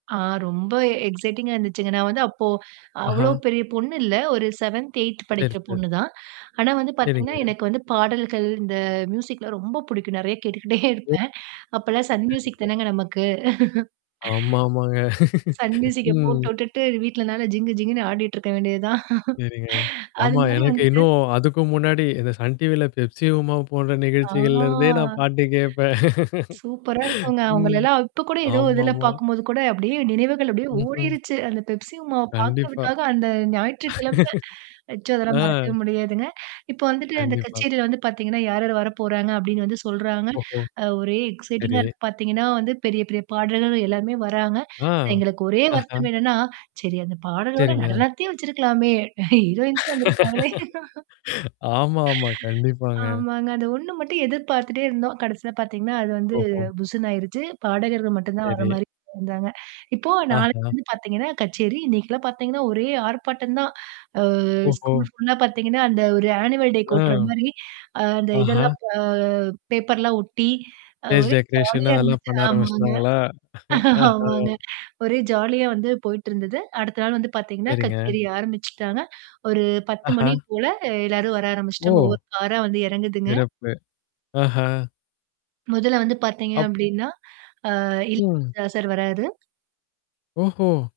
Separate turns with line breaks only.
ஆ, ரொம்ப எக்சைட்டிங்கா இருந்துச்சுங்க. நான் வந்து அப்போ, அவ்வளோ
ஆஹா.
பெரிய பொண்ணு இல்ல. ஒரு 7த்து, 8த்து
சரி,
படிக்கிற
ச
பொண்ணு தான். ஆனா வந்து பாத்தீங்கன்னா,
சரிங்க,
எனக்கு வந்து பாடல்கள், இந்த ம்யூசிக்லாம் ரொம்ப பிடிக்கும். நெறையா கேட்டுகிட்டே
ஓ.
இருப்பேன். அப்பெல்லாம் சன் ம்யூசிக்
சரிங்க.
தானேங்க நமக்கு!
ஆமாமாங்க.
சன் ம்யூசிக்க போட்டு
ம்.
விட்டுட்டு, வீட்டுல நல்லா ஜிங்கு ஜிங்குன்னு ஆடிக்ட்டுருக்க வேண்டியது தான்.
சரிங்க.
அது
ஆமா
மாதிரி
எனக்கு
வந்துட்டு
இன்னும் அதுக்கும் முன்னாடி இந்த சன் டிவி ல பெப்சி உமா போன்ற
ஆ
நிகழ்ச்சிகள்ல இருந்தே, நான் பாட்டு கேப்பேன்.
சூப்பரா இருக்குங்க.
ம்,
அவுங்களல்லாம் இப்ப கூட ஏதோ இதுல
ஆமாமா.
பாக்கும்போது கூட, அப்டியே நினைவுகள், அப்டியே
ம்ஹூம்.
ஓடிருச்சு. அந்த பெப்சி உமாவ
கண்டிப்பா
பாக்கிறதுக்காக அந்த ஞாயிற்றுக்கிழமை நிச்சயம் அதெல்லாம்
ஆ.
மறக்க முடியாதுங்க. இப்ப வந்துட்டு, அந்தக்
கண்டிப்பா.
கச்சேரி வந்து பாத்தீங்கன்னா, யார் யாரு வரப்போறாங்க? அப்டின்னு வந்து சொல்றாங்க.
ஓஹோ,
அ ஒரே எக்சைட்டிங்கா
சரி.
இருக்கு. பார்த்தீங்கன்னா, வந்து பெரிய பெரிய பாடகர்கள் எல்லாமே வர்றாங்க.
ஆ.
எங்களுக்கு ஒரே
ஆஹா.
வருத்தம் என்னான்னா, சரி அந்தப் பாடலோட,
சரிங்க.
நடனத்தையும் வச்சிருக்கலாமே. ஹீரோயின்ஸும் வந்துருப்பாங்களே!
ஆமா, ஆமா கண்டிப்பாங்க.
ஆமாங்க. அது 1 மட்டும் எதிர்பார்த்துட்டே இருந்தோம். கடைசில பாத்தீங்கன்னா, அது வந்து
ஓஹோ.
புஸ்ஸுன்னு ஆயிருச்சு. பாடகர்கள் மட்டும்தான் வர்ற
சரி.
மாரி இருந்தாங்க. இப்போ நாளைக்கு
ஆஹா.
வந்து பாத்தீங்கன்னா, கச்சேரி. இன்னைக்குல்லாம் பாத்தீங்கன்னா, ஒரே ஆர்ப்பாட்டம் தான். அ
ஓஹோ.
ஸ்கூல் ஃபுல்லா பாத்தீங்கன்னா, அந்த ஒரு ஆனுவல்
அ.
டேக்கு ஒட்டுற மாரி, அந்த
ஆஹா.
இதெல்லாம் அ பேப்பர்லாம் ஒட்டி அ
ஸ்டேஜ்
ஒரே
டெக்கரேஷன்
ஜாலியா
அதெல்லாம்
இருந்துச்சு.
பண்ண
ஆமாங்க.
ஆரம்பிச்சிட்டாங்களா? ஆஹா.
ஆமாங்க. ஒரே ஜாலியா வந்து போயிட்டு இருந்தது. அடுத்த நாள் வந்து பாத்தீங்கன்னா,
சரிங்க.
கச்சேரி ஆரம்பிச்சுட்டாங்க. ஒரு 10 மணி
அஹா.
போல அ எல்லாரும் வர ஆரம்பிச்சுட்டாங்க.
ஓ.
ஒவ்வொரு காரா வந்து எறங்குதுங்க.
சிறப்பு. ஆஹா.
முதல்ல வந்து பாத்தீங்க
அப்
அப்டீன்னா, ஆ
ம்.
இளையராஜா சார் வர்ராரு!
ஓஹோ.